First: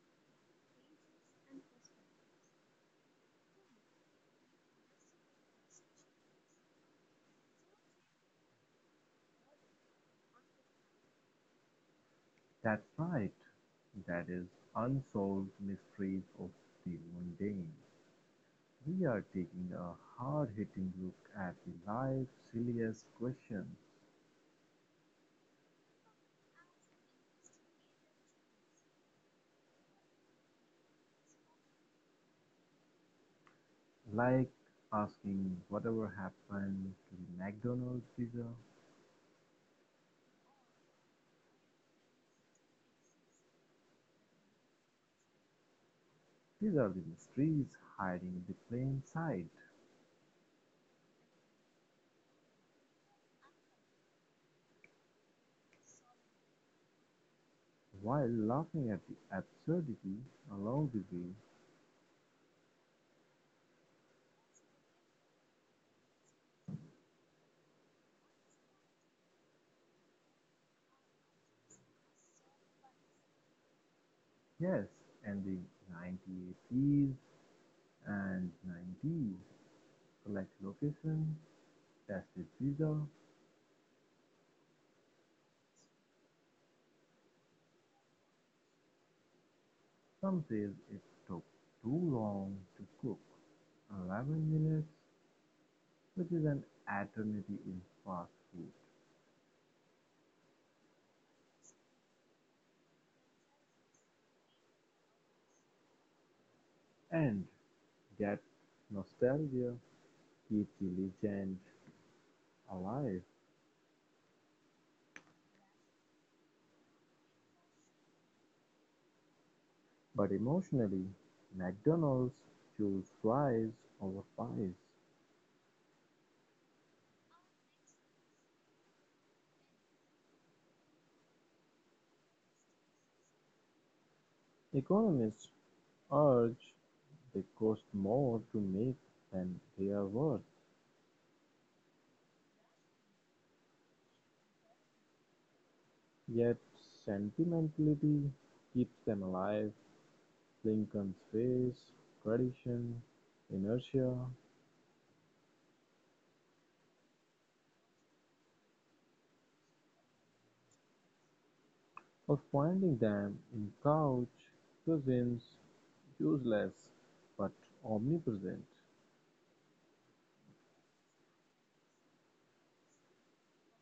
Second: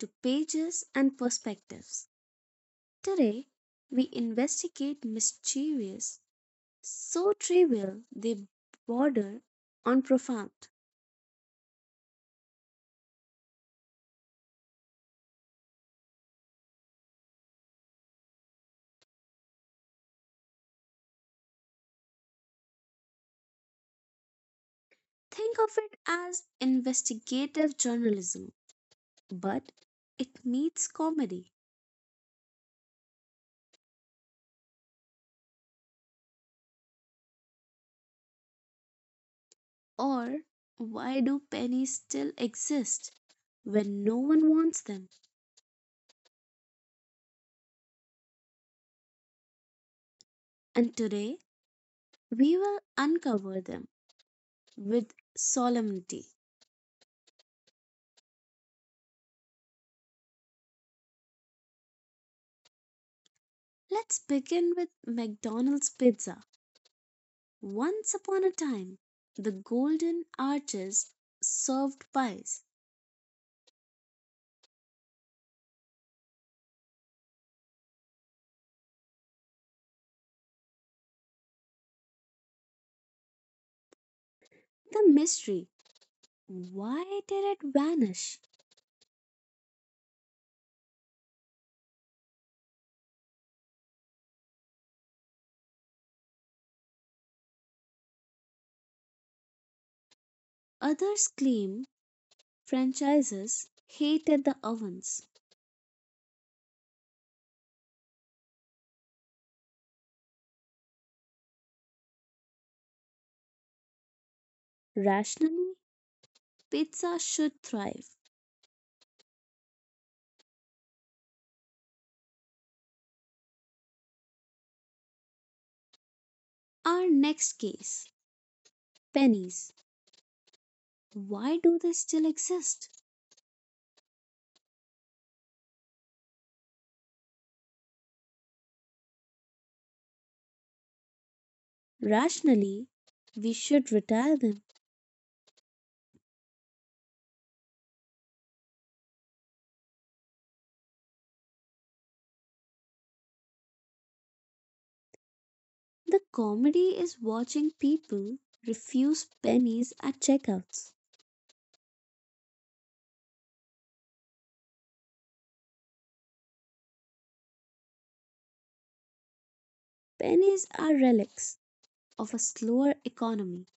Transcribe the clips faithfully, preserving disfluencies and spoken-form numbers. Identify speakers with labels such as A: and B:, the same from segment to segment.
A: to Pages and Perspectives. Today, we investigate mysterious, so trivial they border on profound.
B: That's right, that is Unsolved Mysteries of the Mundane. We are taking a hard hitting look at the life's silliest questions,
A: Think of it as investigative journalism, but it meets comedy.
B: like asking whatever happened to the McDonald's pizza.
A: Or why do pennies still exist when no one wants them?
B: These are the mysteries hiding in the plain sight,
A: And today, we will uncover them with solemnity.
B: while laughing at the absurdity along the way.
A: Let's begin with McDonald's pizza. Once upon a time the golden arches served pies.
B: Yes, and the nineteen eighties and nineties select location, tested pizza.
A: The mystery! Why did it vanish?
B: Some says it took too long to cook, eleven minutes, which is an eternity in fast food.
A: Others claim franchises hated the ovens.
B: And yet, nostalgia keeps the legend alive.
A: Rationally, pizza should thrive.
B: But emotionally, McDonald's chose fries over pies.
A: Our next case, pennies. Why do they still exist?
B: Economists urge they cost more to make than they are worth,
A: Rationally, we should retire them.
B: yet sentimentality keeps them alive. Lincoln's face, tradition, inertia
A: The comedy is watching people refuse pennies at checkouts.
B: of finding them in couch cushions, useless but omnipresent,
A: Pennies are relics of a slower economy.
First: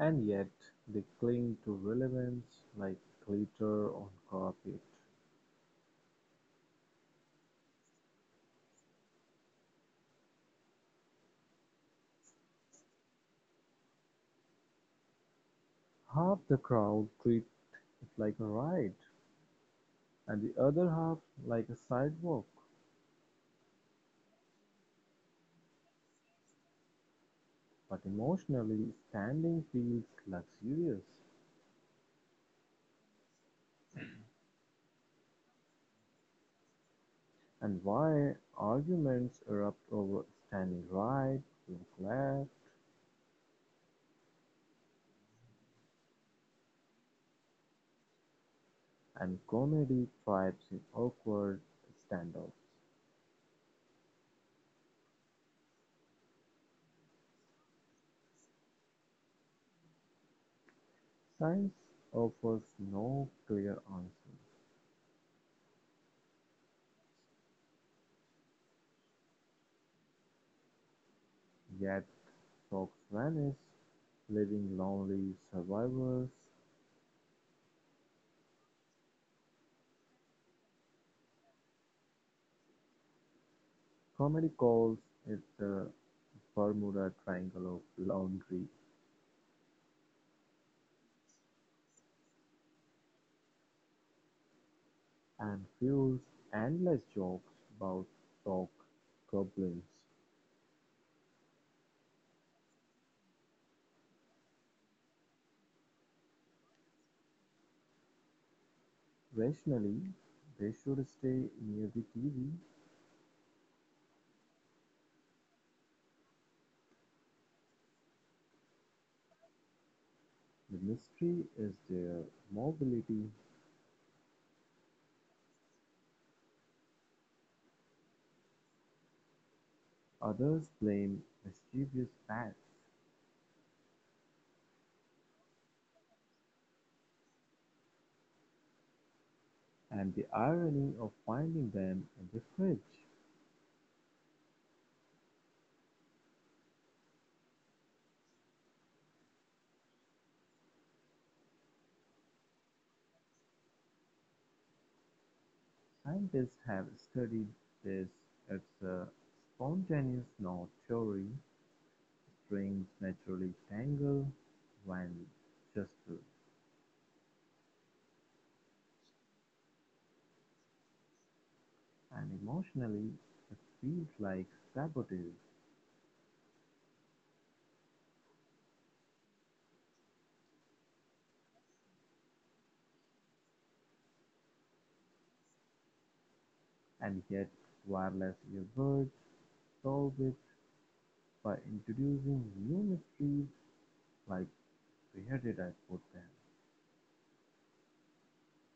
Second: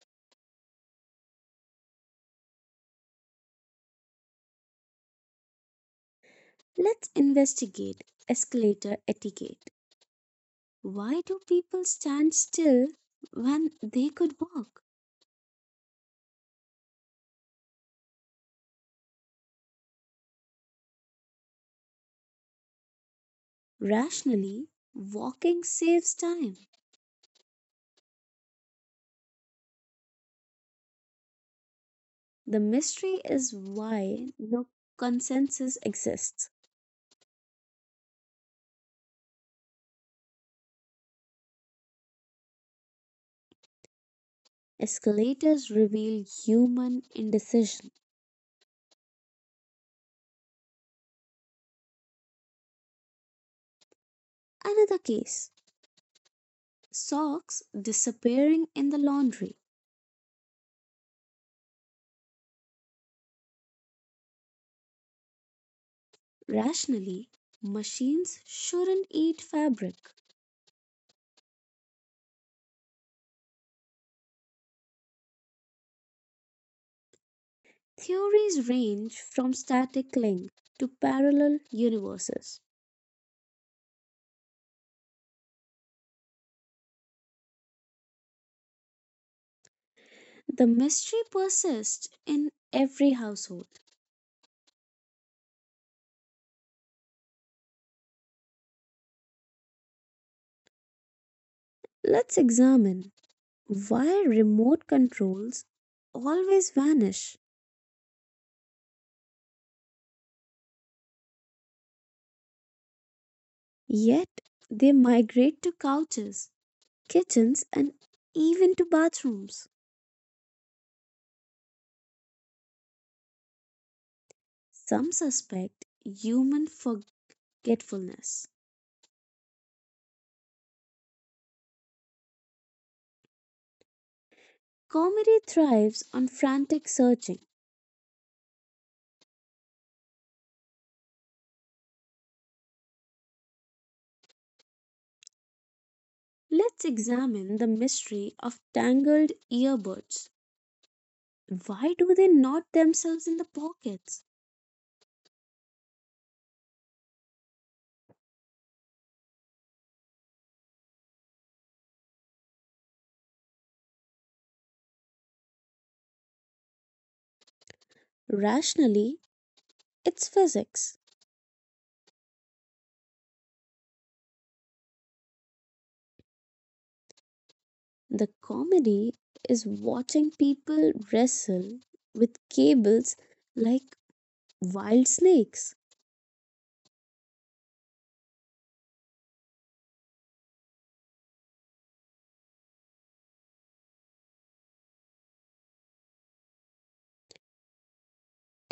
B: and yet they cling to relevance like glitter on carpet.
A: Let's investigate escalator etiquette. Why do people stand still when they could walk?
B: Half the crowd treat it like a ride, and the other half like a sidewalk,
A: Rationally, walking saves time.
B: but emotionally standing feels luxurious.
A: The mystery is why no consensus exists.
B: And why arguments erupt over standing right, look left,
A: Escalators reveal human indecision.
B: and comedy thrives in awkward standoffs.
A: Another case, socks disappearing in the laundry.
B: Science offers no clear answer.
A: Rationally, machines shouldn't eat fabric.
B: Yet, folks vanish, leaving lonely survivors.
A: Theories range from static link to parallel universes.
B: Comedy calls it the Bermuda Triangle of laundry
A: The mystery persists in every household.
B: and fuels endless jokes about dog goblins.
A: Let's examine why remote controls always vanish,
B: Rationally, they should stay near the T V;
A: yet they migrate to couches, kitchens, and even to bathrooms.
B: the mystery is their mobility,
A: Some suspect human forgetfulness.
B: others blame mischievous bats,
A: Comedy thrives on frantic searching.
B: and the irony of finding them in the fridge.
A: Let's examine the mystery of tangled earbuds. Why do they knot themselves in the pockets?
B: Scientists have studied this. It's a spontaneous knot theory. Strings naturally tangle when jostled,
A: Rationally, it's physics.
B: and emotionally it feels like sabotage.
A: The comedy is watching people wrestle with cables like wild snakes.
B: And yet wireless earbuds solve it by introducing new mysteries like where did I put them?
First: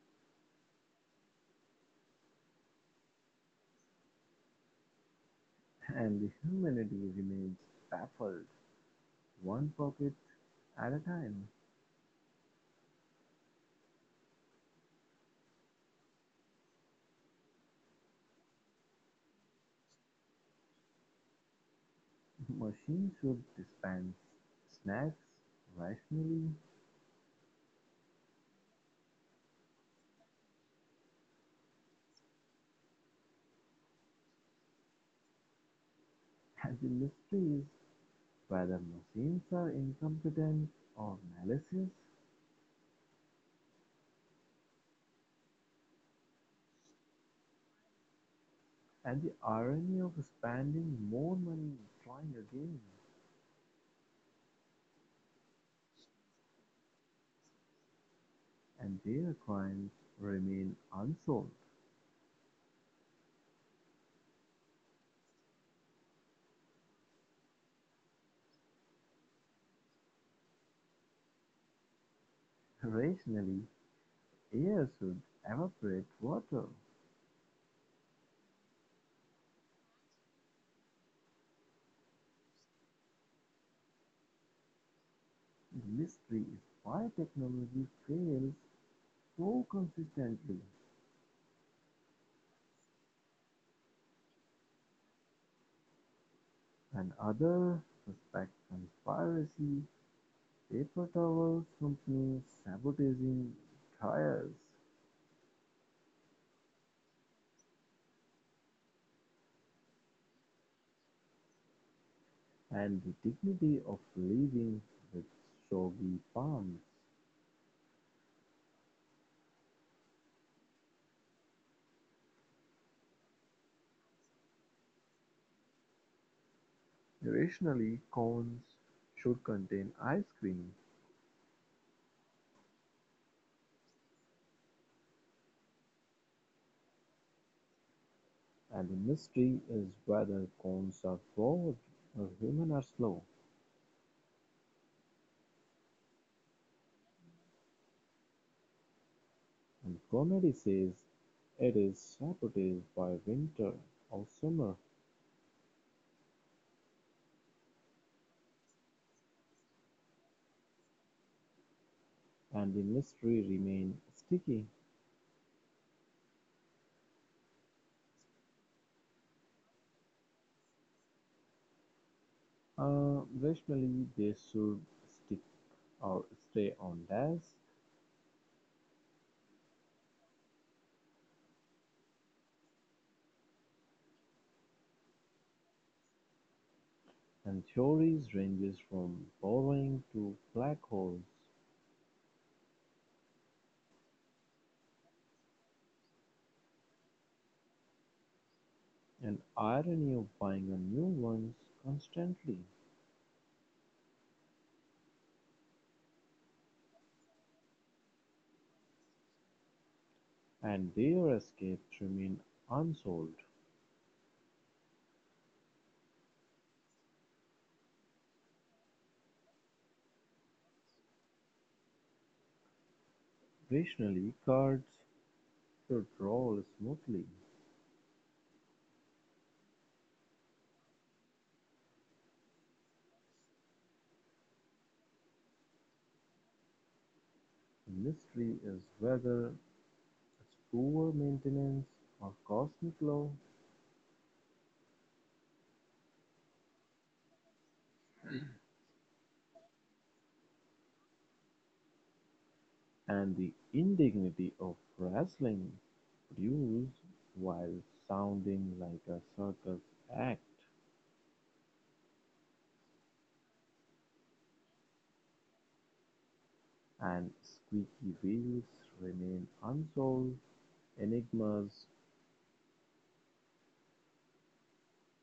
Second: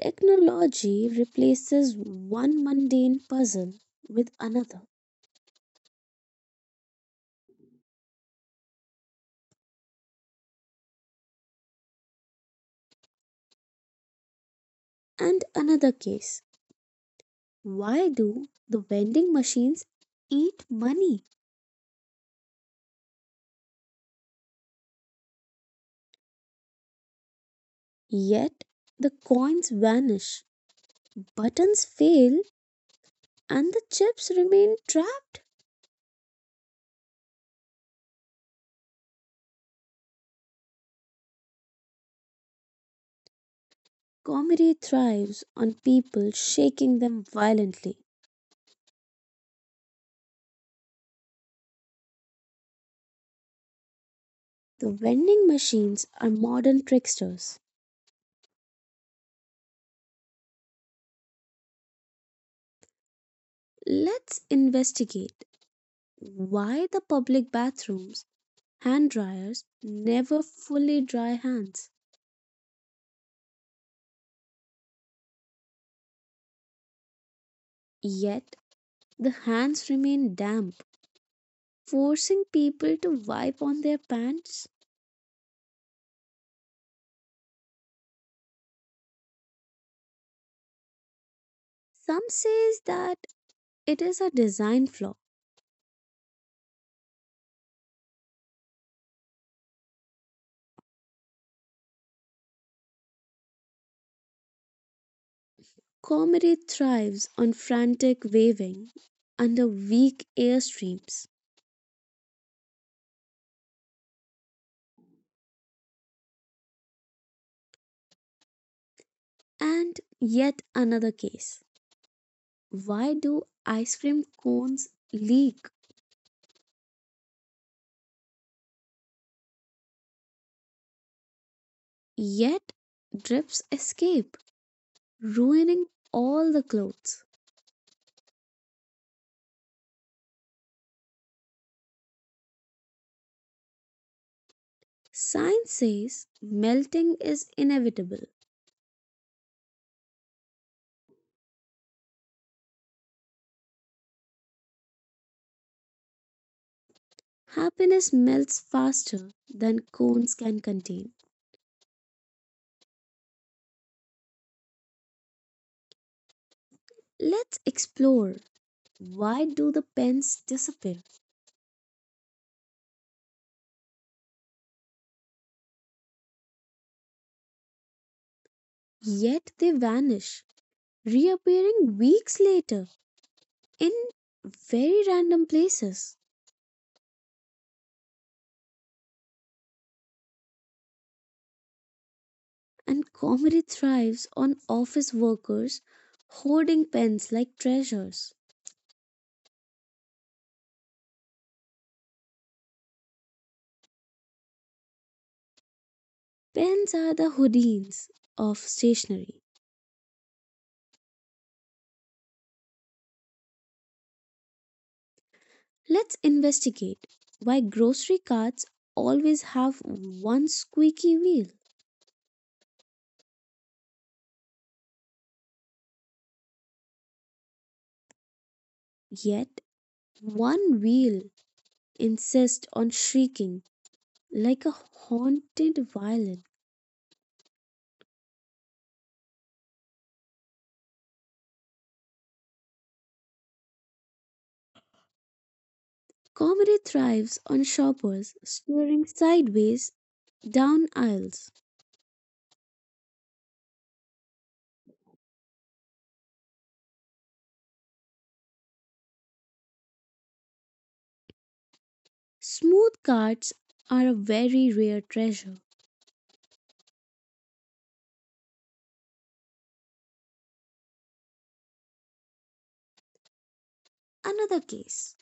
A: Technology replaces one mundane puzzle with another.
B: And the humanity remains baffled, one pocket at a time.
A: And another case, why do the vending machines eat money?
B: Machines should dispense snacks rationally,
A: Yet the coins vanish. Buttons fail and the chips remain trapped.
B: and the mystery is whether machines are incompetent or malicious,
A: Comedy thrives on people shaking them violently.
B: and the irony of spending more money trying again,
A: The vending machines are modern tricksters.
B: and their crimes remain unsolved.
A: Let's investigate why the public bathrooms hand dryers never fully dry hands.
B: Rationally, air should evaporate water.
A: Yet the hands remain damp, forcing people to wipe on their pants.
B: The mystery is why technology fails so consistently.
A: Some says that it is a design flaw.
B: Another suspect conspiracy, paper towels company sabotaging tires,
A: Comedy thrives on frantic waving under weak airstreams.
B: and the dignity of living with soggy palms.
A: And yet another case. Why do ice cream cones leak,
B: Irrationally, cones should contain ice cream,
A: yet drips escape, ruining all the clothes?
B: and the mystery is whether cones are bored or human are slow.
A: Science says melting is inevitable.
B: Montgomery says it is saboted by winter or summer
A: Happiness melts faster than cones can contain.
B: and the mystery remains sticky.
A: Let's explore why do the pens disappear,
B: Uh, rationally, they should stick or stay on desk,
A: yet they vanish, reappearing weeks later in very random places.
B: and theories ranges from borrowing to black holes,
A: And comedy thrives on office workers hoarding pens like treasures.
B: and irony of buying a new ones constantly,
A: Pens are the Houdins of stationery.
B: and their escapes remain unsolved.
A: Let's investigate why grocery carts always have one squeaky wheel,
B: Rationally, cards should roll smoothly.
A: yet one wheel insists on shrieking like a haunted violin.
B: The mystery is whether its poor maintenance of cosmic law
A: Comedy thrives on shoppers staring sideways down aisles.
B: and the indignity of wrestling produced, while sounding like a circus act
A: Smooth carts are a very rare treasure.
B: and squeaky wheels, remain unsolved enigmas.
A: Another case.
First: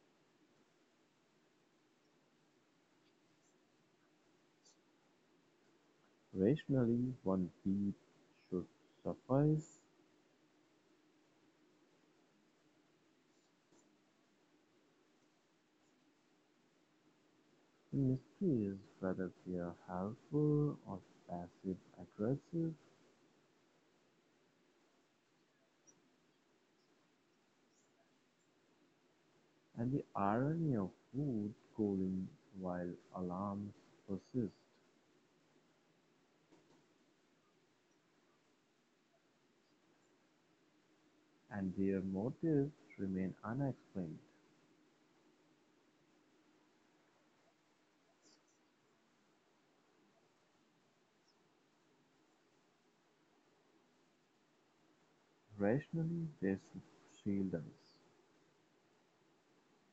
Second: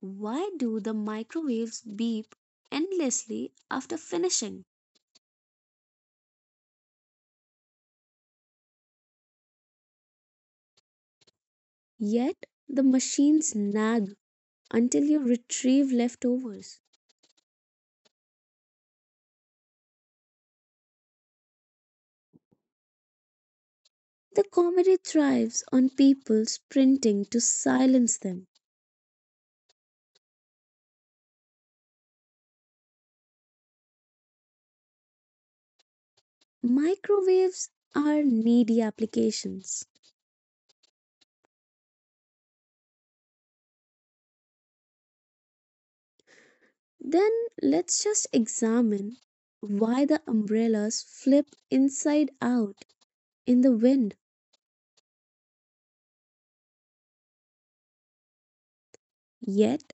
A: Why do the microwaves beep endlessly after finishing?
B: Rationally one beat should suffice.
A: Yet the machines nag until you retrieve leftovers.
B: The mystery is whether they are helpful or passive-aggressive.
A: The comedy thrives on people sprinting to silence them.
B: And the irony of food cooling while alarms persist
A: Microwaves are needy applications.
B: and their motives remain unexplained.
A: Then let's just examine why the umbrellas flip inside out in the wind,
B: Rationally, they shield us.
A: yet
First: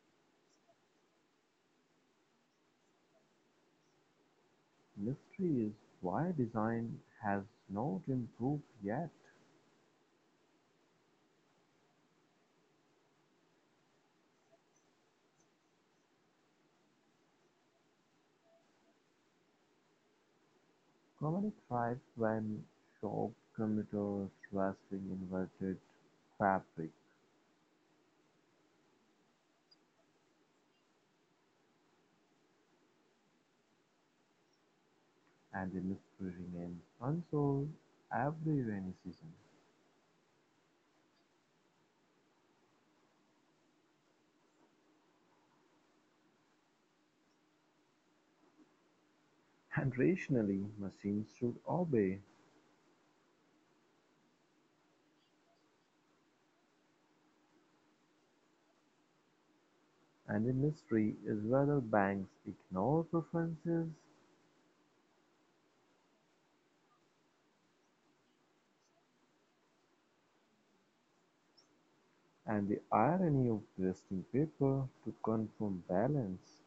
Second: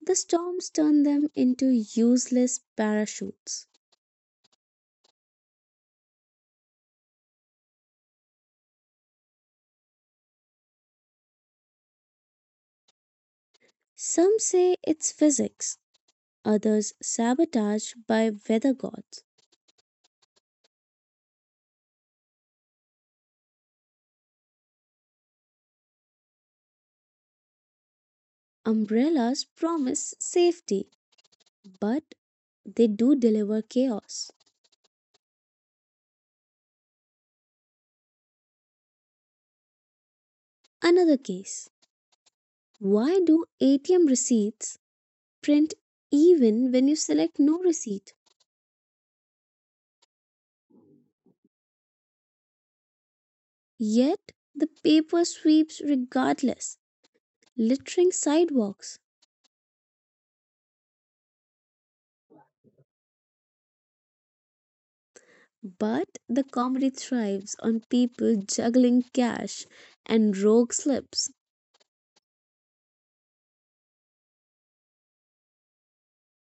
A: the storms turn them into useless parachutes.
B: Mystery is why design has not improved yet.
A: Some say it's physics, others sabotage by weather gods.
B: Comedy thrives when sharp commuters wrestling inverted fabric
A: Umbrellas promise safety, but they do deliver chaos.
B: and the mystery remains unsolved every rainy season.
A: Another case, why do A T M receipts print even when you select no receipt?
B: And rationally, machines should obey.
A: Yet the paper sweeps regardless, littering sidewalks.
B: And the mystery is whether banks ignore preferences
A: But the comedy thrives on people juggling cash and rogue slips.
B: and the irony of wasting paper to confirm balance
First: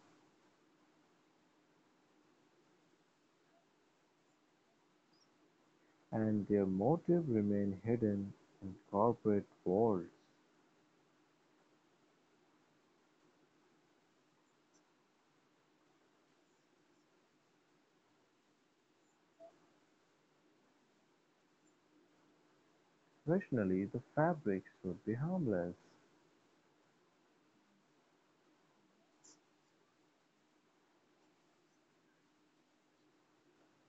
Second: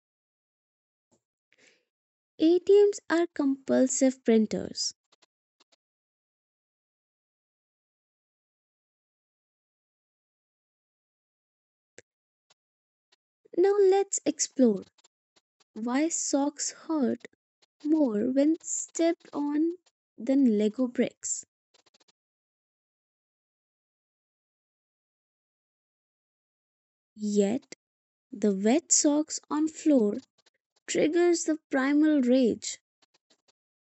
A: A T Ms are compulsive printers.
B: and their motive remain hidden in corporate worlds.
A: Now let's explore why socks hurt more when stepped on than Lego bricks.
B: Rationally, the fabric should be harmless,
A: Yet the wet socks on floor triggers the primal rage.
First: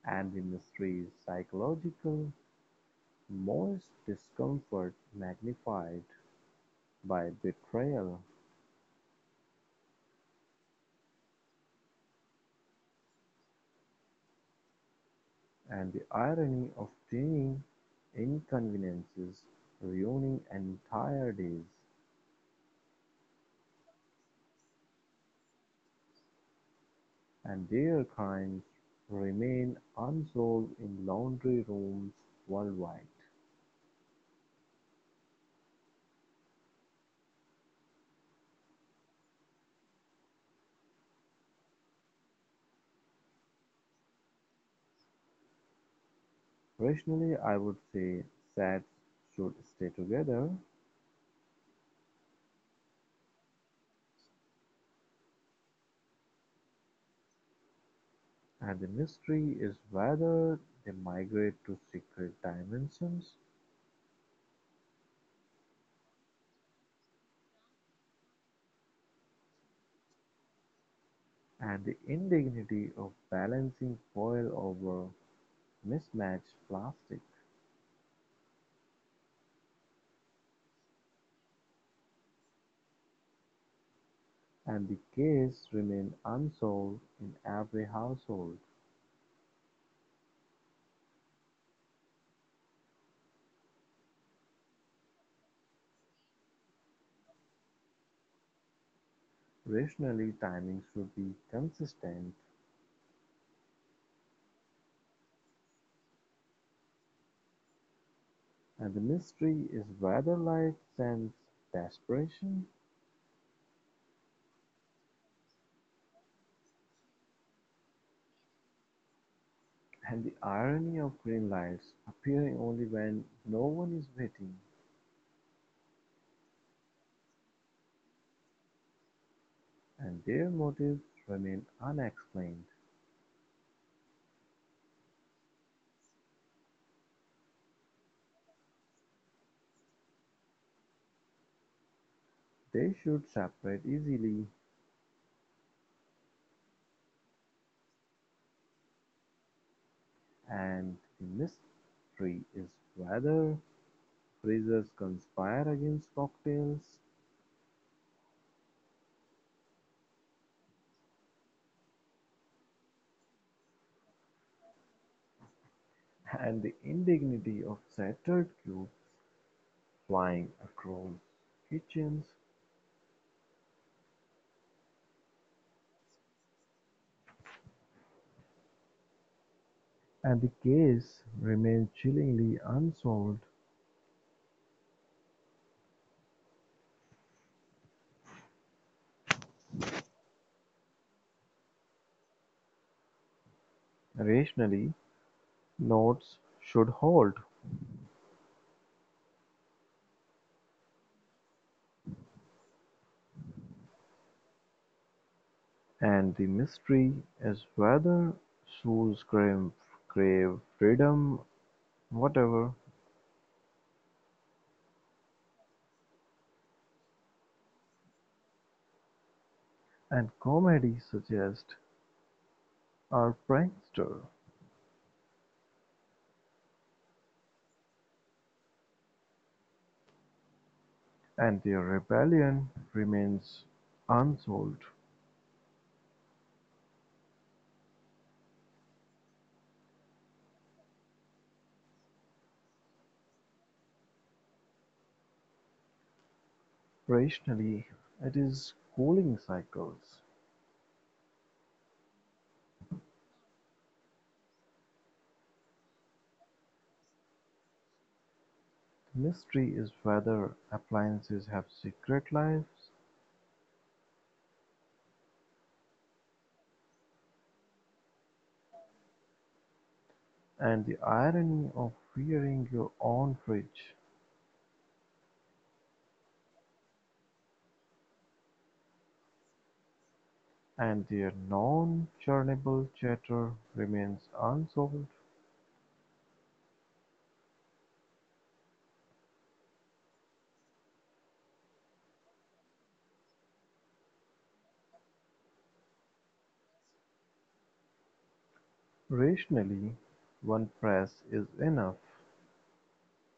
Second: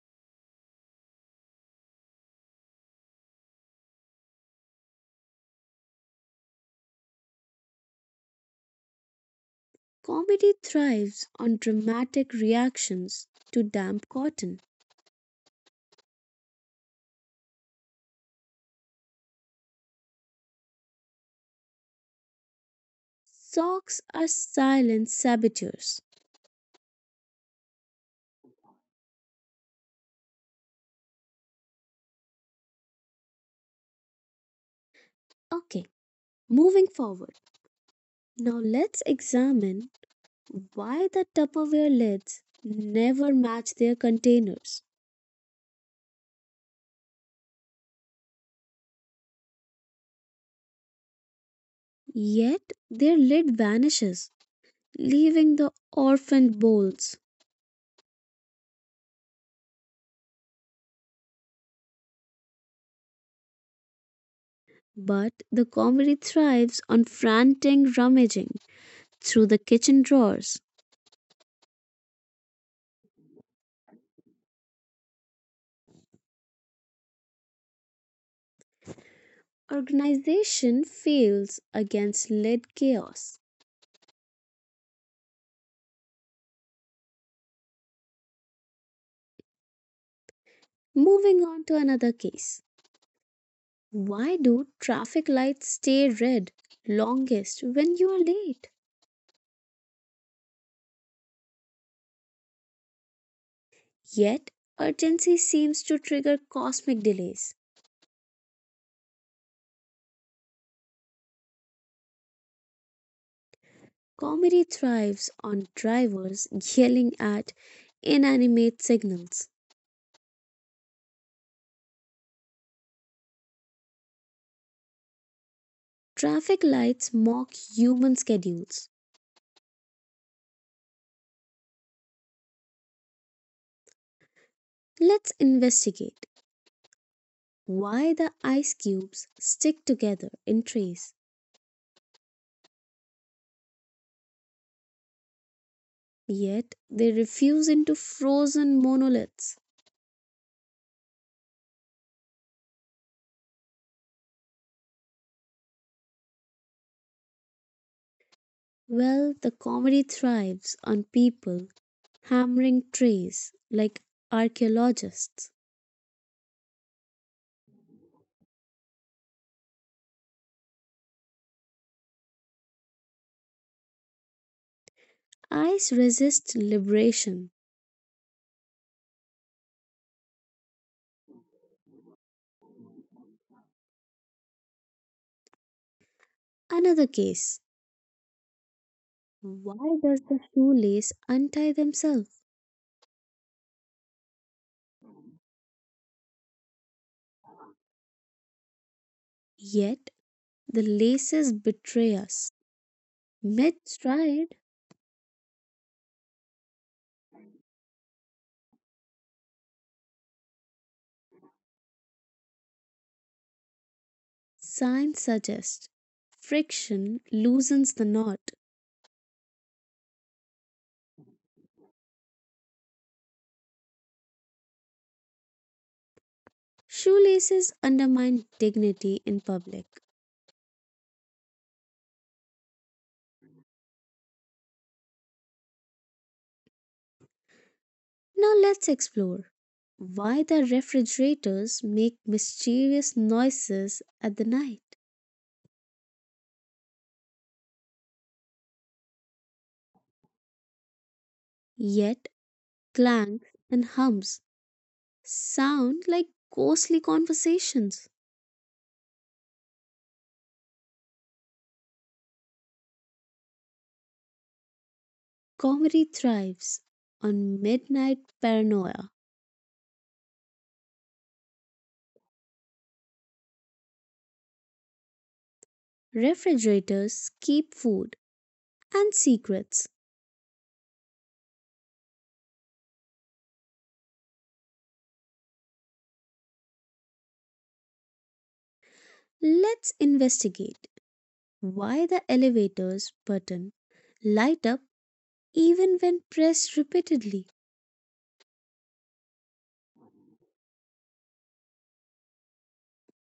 B: and the mystery is psychological, moist discomfort magnified by betrayal
A: Comedy thrives on dramatic reactions to damp cotton.
B: and the irony of tiny inconveniences ruining entire days.
A: Socks are silent saboteurs.
B: And their crimes remain unsolved in laundry rooms worldwide.
A: Okay, moving forward. Now let's examine why the Tupperware lids never match their containers.
B: Rationally, I would say sets should stay together,
A: Yet their lid vanishes, leaving the orphaned bowls.
B: and the mystery is whether they migrate to secret dimensions
A: But the comedy thrives on frantic rummaging through the kitchen drawers.
B: and the indignity of balancing foil over mismatched plastic.
A: Organization fails against lead chaos.
B: And the case remain unsolved in every household.
A: Moving on to another case. Why do traffic lights stay red longest when you are late?
B: Rationally, timing should be consistent.
A: Yet, urgency seems to trigger cosmic delays.
B: And the mystery is whether light sends desperation,
A: Comedy thrives on drivers yelling at inanimate signals.
B: and the irony of green lights appearing only when no one is waiting,
A: Traffic lights mock human schedules.
B: and their motives remain unexplained.
A: Let's investigate why the ice cubes stick together in trees.
B: They should separate easily,
A: Yet they refuse into frozen monoliths.
B: and the mystery is whether freezers conspire against cocktails,
A: Well, the comedy thrives on people hammering trees like archaeologists.
B: and the indignity of shattered cube flying across kitchens,
A: Ice resists liberation.
B: and the case remains chillingly unsolved.
A: Another case. Why does the shoelace untie themselves?
B: Rationally, notes should hold,
A: Yet the laces betray us. Mid-stride,
B: and the mystery is whether Sue's grave grave freedom, whatever,
A: science suggests friction loosens the knot.
B: and comedy suggest are prankster,
A: Shoelaces undermine dignity in public.
B: and their rebellion remains unsolved.
A: Now let's explore why the refrigerators make mysterious noises at the night,
B: Rationally, it is cooling cycles.
A: yet clanks and hums sound like ghostly conversations.
B: The mystery is whether appliances have secret lives,
A: Comedy thrives on midnight paranoia.
B: and the irony of wearing your own fridge.
A: Refrigerators keep food and secrets.
B: And their non-churnable chatter remains unsolved.
A: Let's investigate why the elevator's button light up even when pressed repeatedly.
B: Rationally, one press is enough,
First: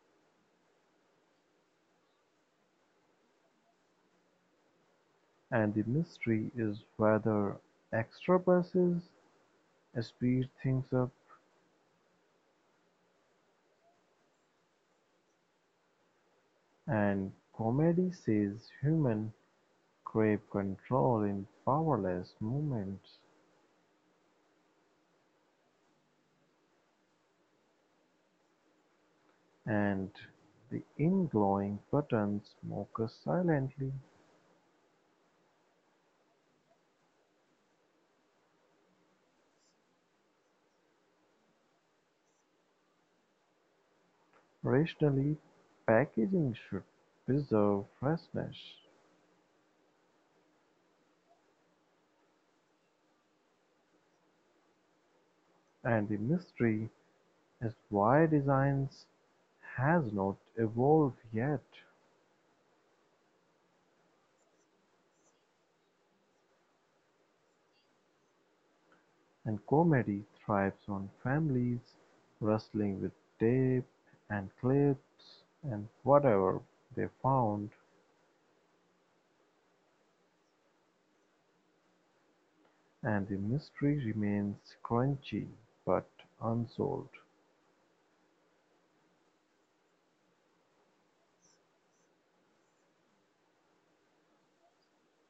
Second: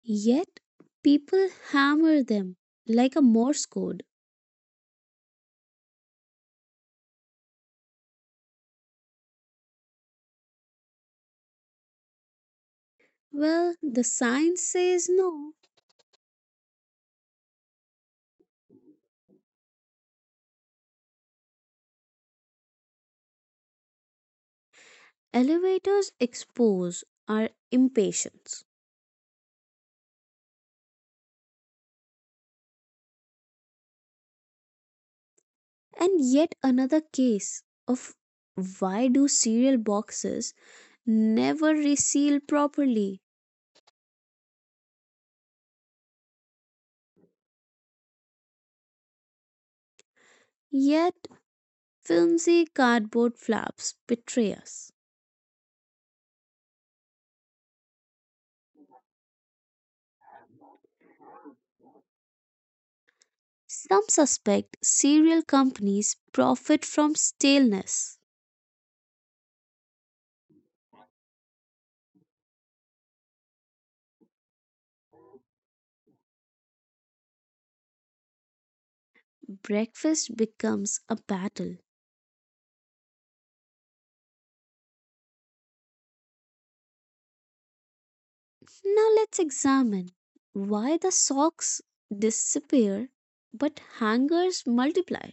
A: Yet people hammer them like a Morse code.
B: and the mystery is whether extra presses speed things up,
A: Well, the science says no.
B: and comedy says human crave control in powerless moments,
A: Elevators expose our impatience.
B: and the in-glowing buttons mock us silently.
A: And yet another case of why do cereal boxes never reseal properly?
B: Rationally, packaging should preserve freshness,
A: Yet filmy cardboard flaps betray us.
B: and the mystery as Y Designs has not evolved yet,
A: Some suspect cereal companies profit from staleness.
B: and comedy thrives on families wrestling with tape and clips and whatever they found,
A: Breakfast becomes a battle.
B: and the mystery remains crunchy but unsolved.
A: Now let's examine why the socks disappear but hangers multiply.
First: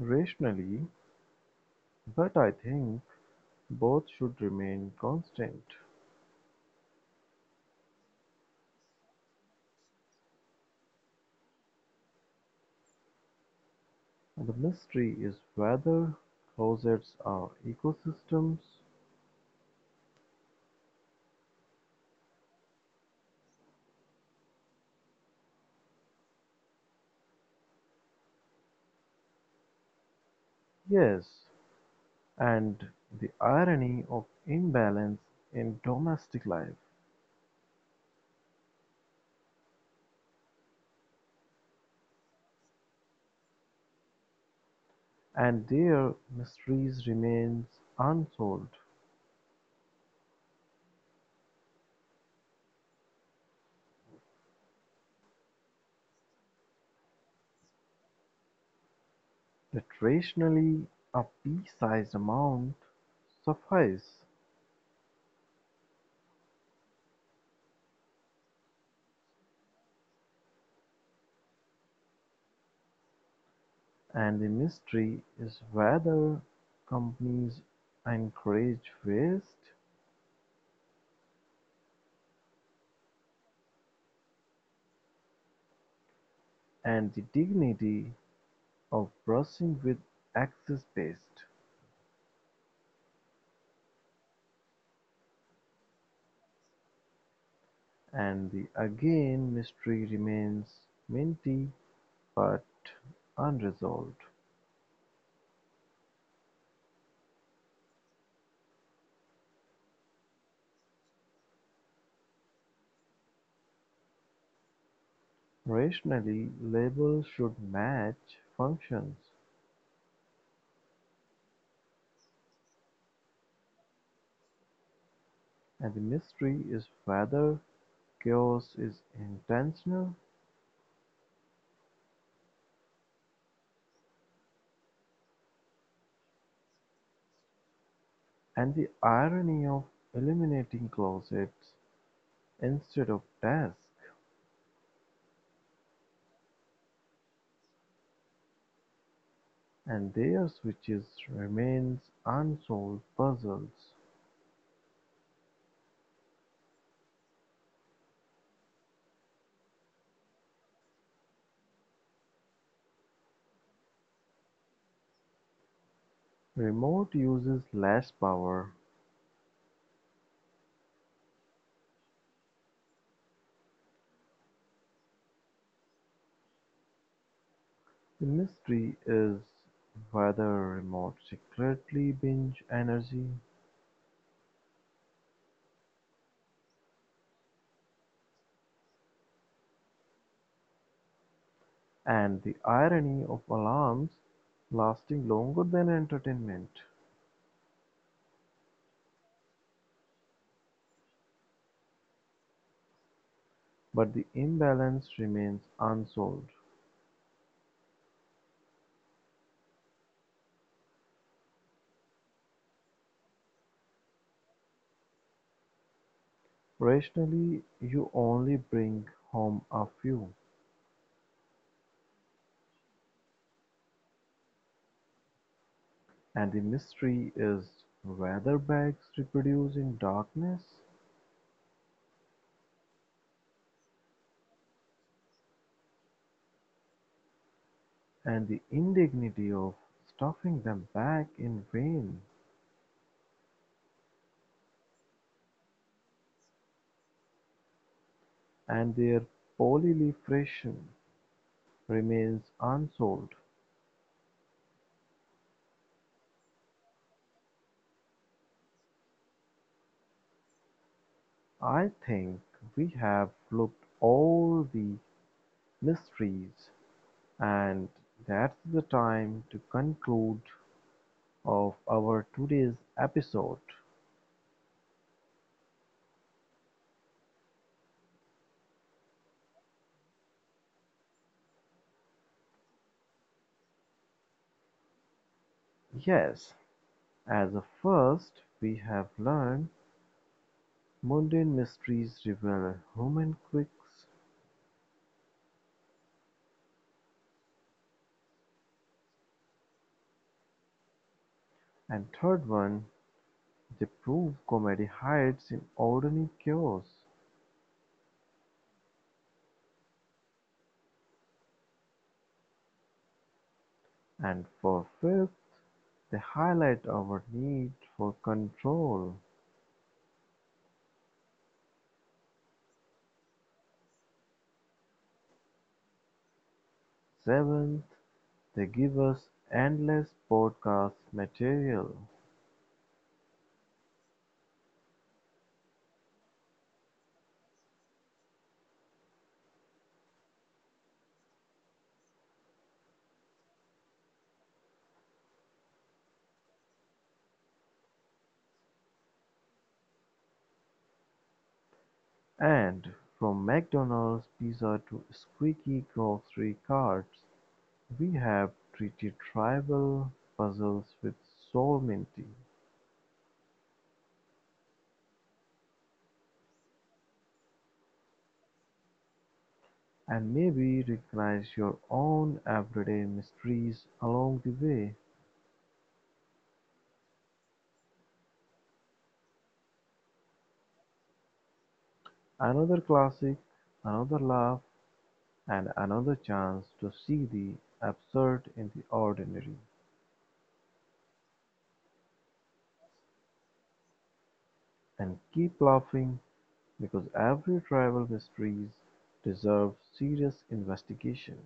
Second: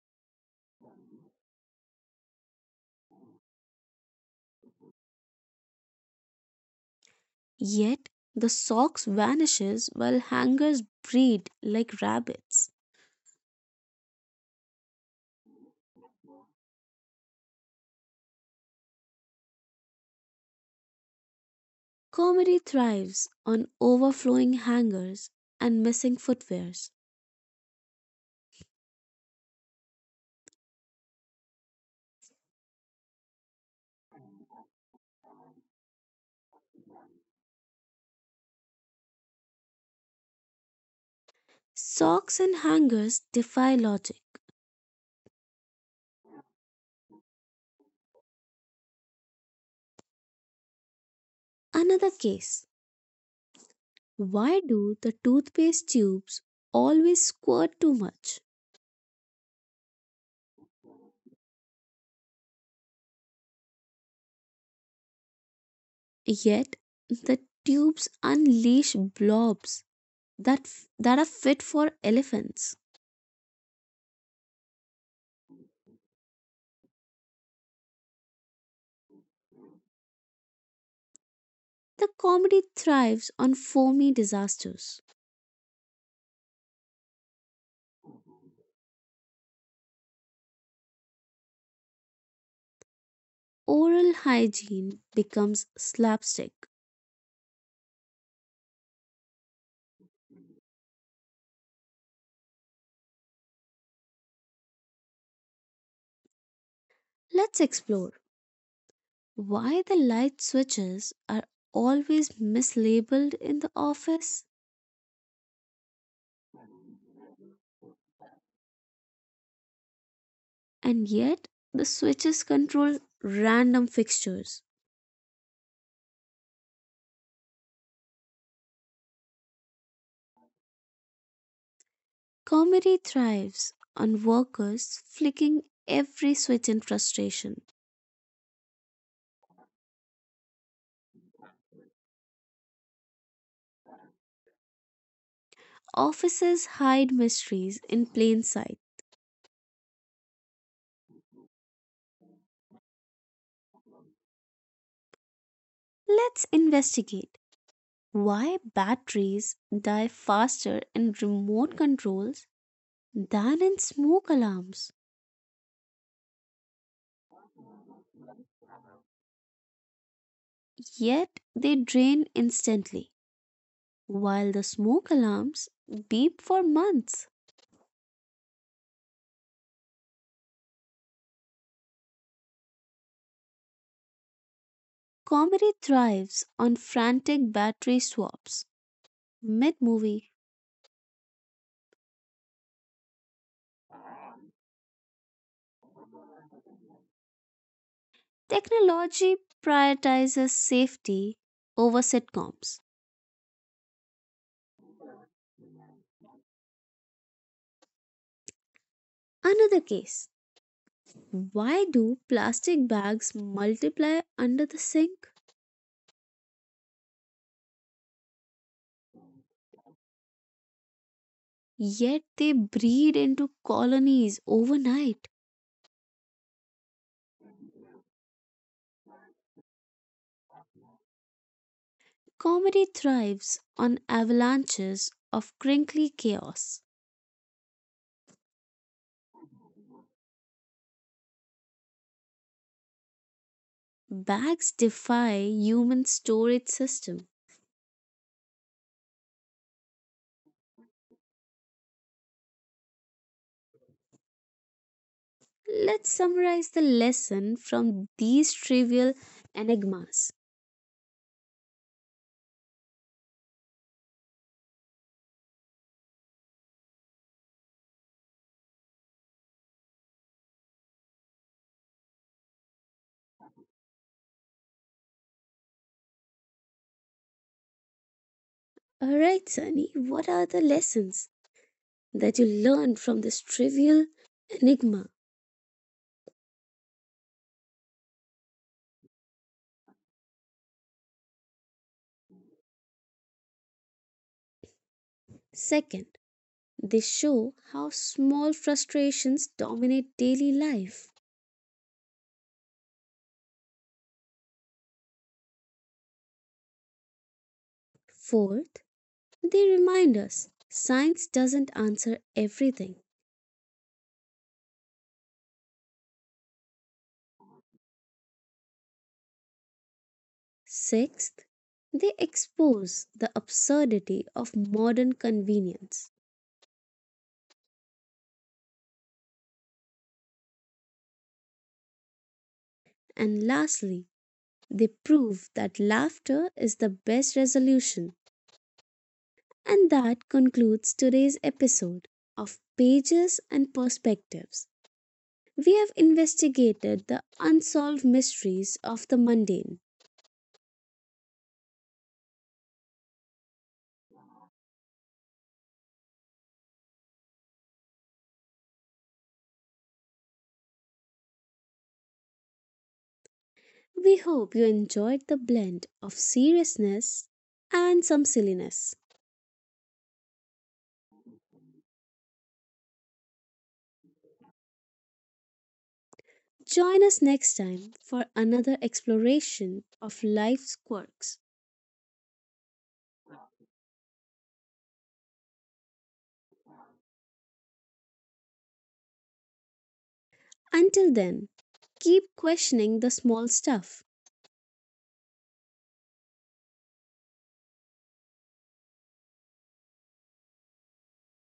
B: Rationally, but I think both should remain constant.
A: Yet the socks vanishes while hangers breed like rabbits.
B: The mystery is whether closets are ecosystems.
A: Comedy thrives on overflowing hangers and missing footwears.
B: Yes. And the irony of imbalance in domestic life
A: Socks and hangers defy logic.
B: and their mysteries remains unsolved.
A: Another case. Why do the toothpaste tubes always squirt too much?
B: Yet rationally a pea-sized amount suffices,
A: Yet the tubes unleash blobs that's, that are fit for elephants.
B: and the mystery is whether companies encourage waste
A: The comedy thrives on foamy disasters.
B: and the dignity of brushing with excess waste.
A: Oral hygiene becomes slapstick.
B: And the again mystery remains minty but unresolved.
A: Let's explore why the light switches are always mislabeled in the office,
B: Rationally, labels should match functions,
A: and yet the switches control random fixtures.
B: and the mystery is whether chaos is intentional
A: Comedy thrives on workers flicking every switch in frustration.
B: and the irony of eliminating closets instead of desks
A: Offices hide mysteries in plain sight.
B: and their switches remains unsolved puzzles.
A: Let's investigate why batteries die faster in remote controls than in smoke alarms?
B: Remote uses less power.
A: Yet they drain instantly, while the smoke alarms beep for months.
B: The mystery is whether remote secretly binge energy.
A: Comedy thrives on frantic battery swaps mid movie,
B: And the irony of alarms lasting longer than entertainment.
A: technology prioritizes safety over sitcoms.
B: But the imbalance remains unsolved.
A: Another case, why do plastic bags multiply under the sink?
B: Rationally, you only bring home a few,
A: Yet they breed into colonies overnight.
B: and the mystery is whether bags reproduce in darkness
A: Comedy thrives on avalanches of crinkly chaos.
B: and the indignity of stuffing them back in vain
A: Bags defy human storage system.
B: and their polyleafration remains unsolved.
A: Let's summarize the lesson from these trivial enigmas.
B: I think we have looked all the mysteries. And that's the time to conclude of our today's episode.
A: All right, Sunny, what are the lessons that you learned from this trivial enigma?
B: Yes, as a first, we have learned mundane mysteries reveal human quirks,
A: Second, they show how small frustrations dominate daily life.
B: and third one, they prove comedy hides in ordinary chaos,
A: Fourth, they remind us science doesn't answer everything.
B: and for fifth, they highlight our need for control.
A: Sixth, they expose the absurdity of modern convenience.
B: Seventh, they give us endless podcast material.
A: And lastly, they prove that laughter is the best resolution. And that concludes today's episode of Pages and Perspectives. We have investigated the unsolved mysteries of the mundane.
B: And from McDonald's pizza to squeaky grocery carts, we have treated tribal puzzles with solemnity,
A: We hope you enjoyed the blend of seriousness and some silliness.
B: and maybe recognize your own everyday mysteries along the way.
A: Join us next time for another exploration of life's quirks.
B: Another classic, another laugh, and another chance to see the absurd in the ordinary.
A: Until then, keep questioning the small stuff.
B: And keep laughing because every tribal mystery deserves serious investigation.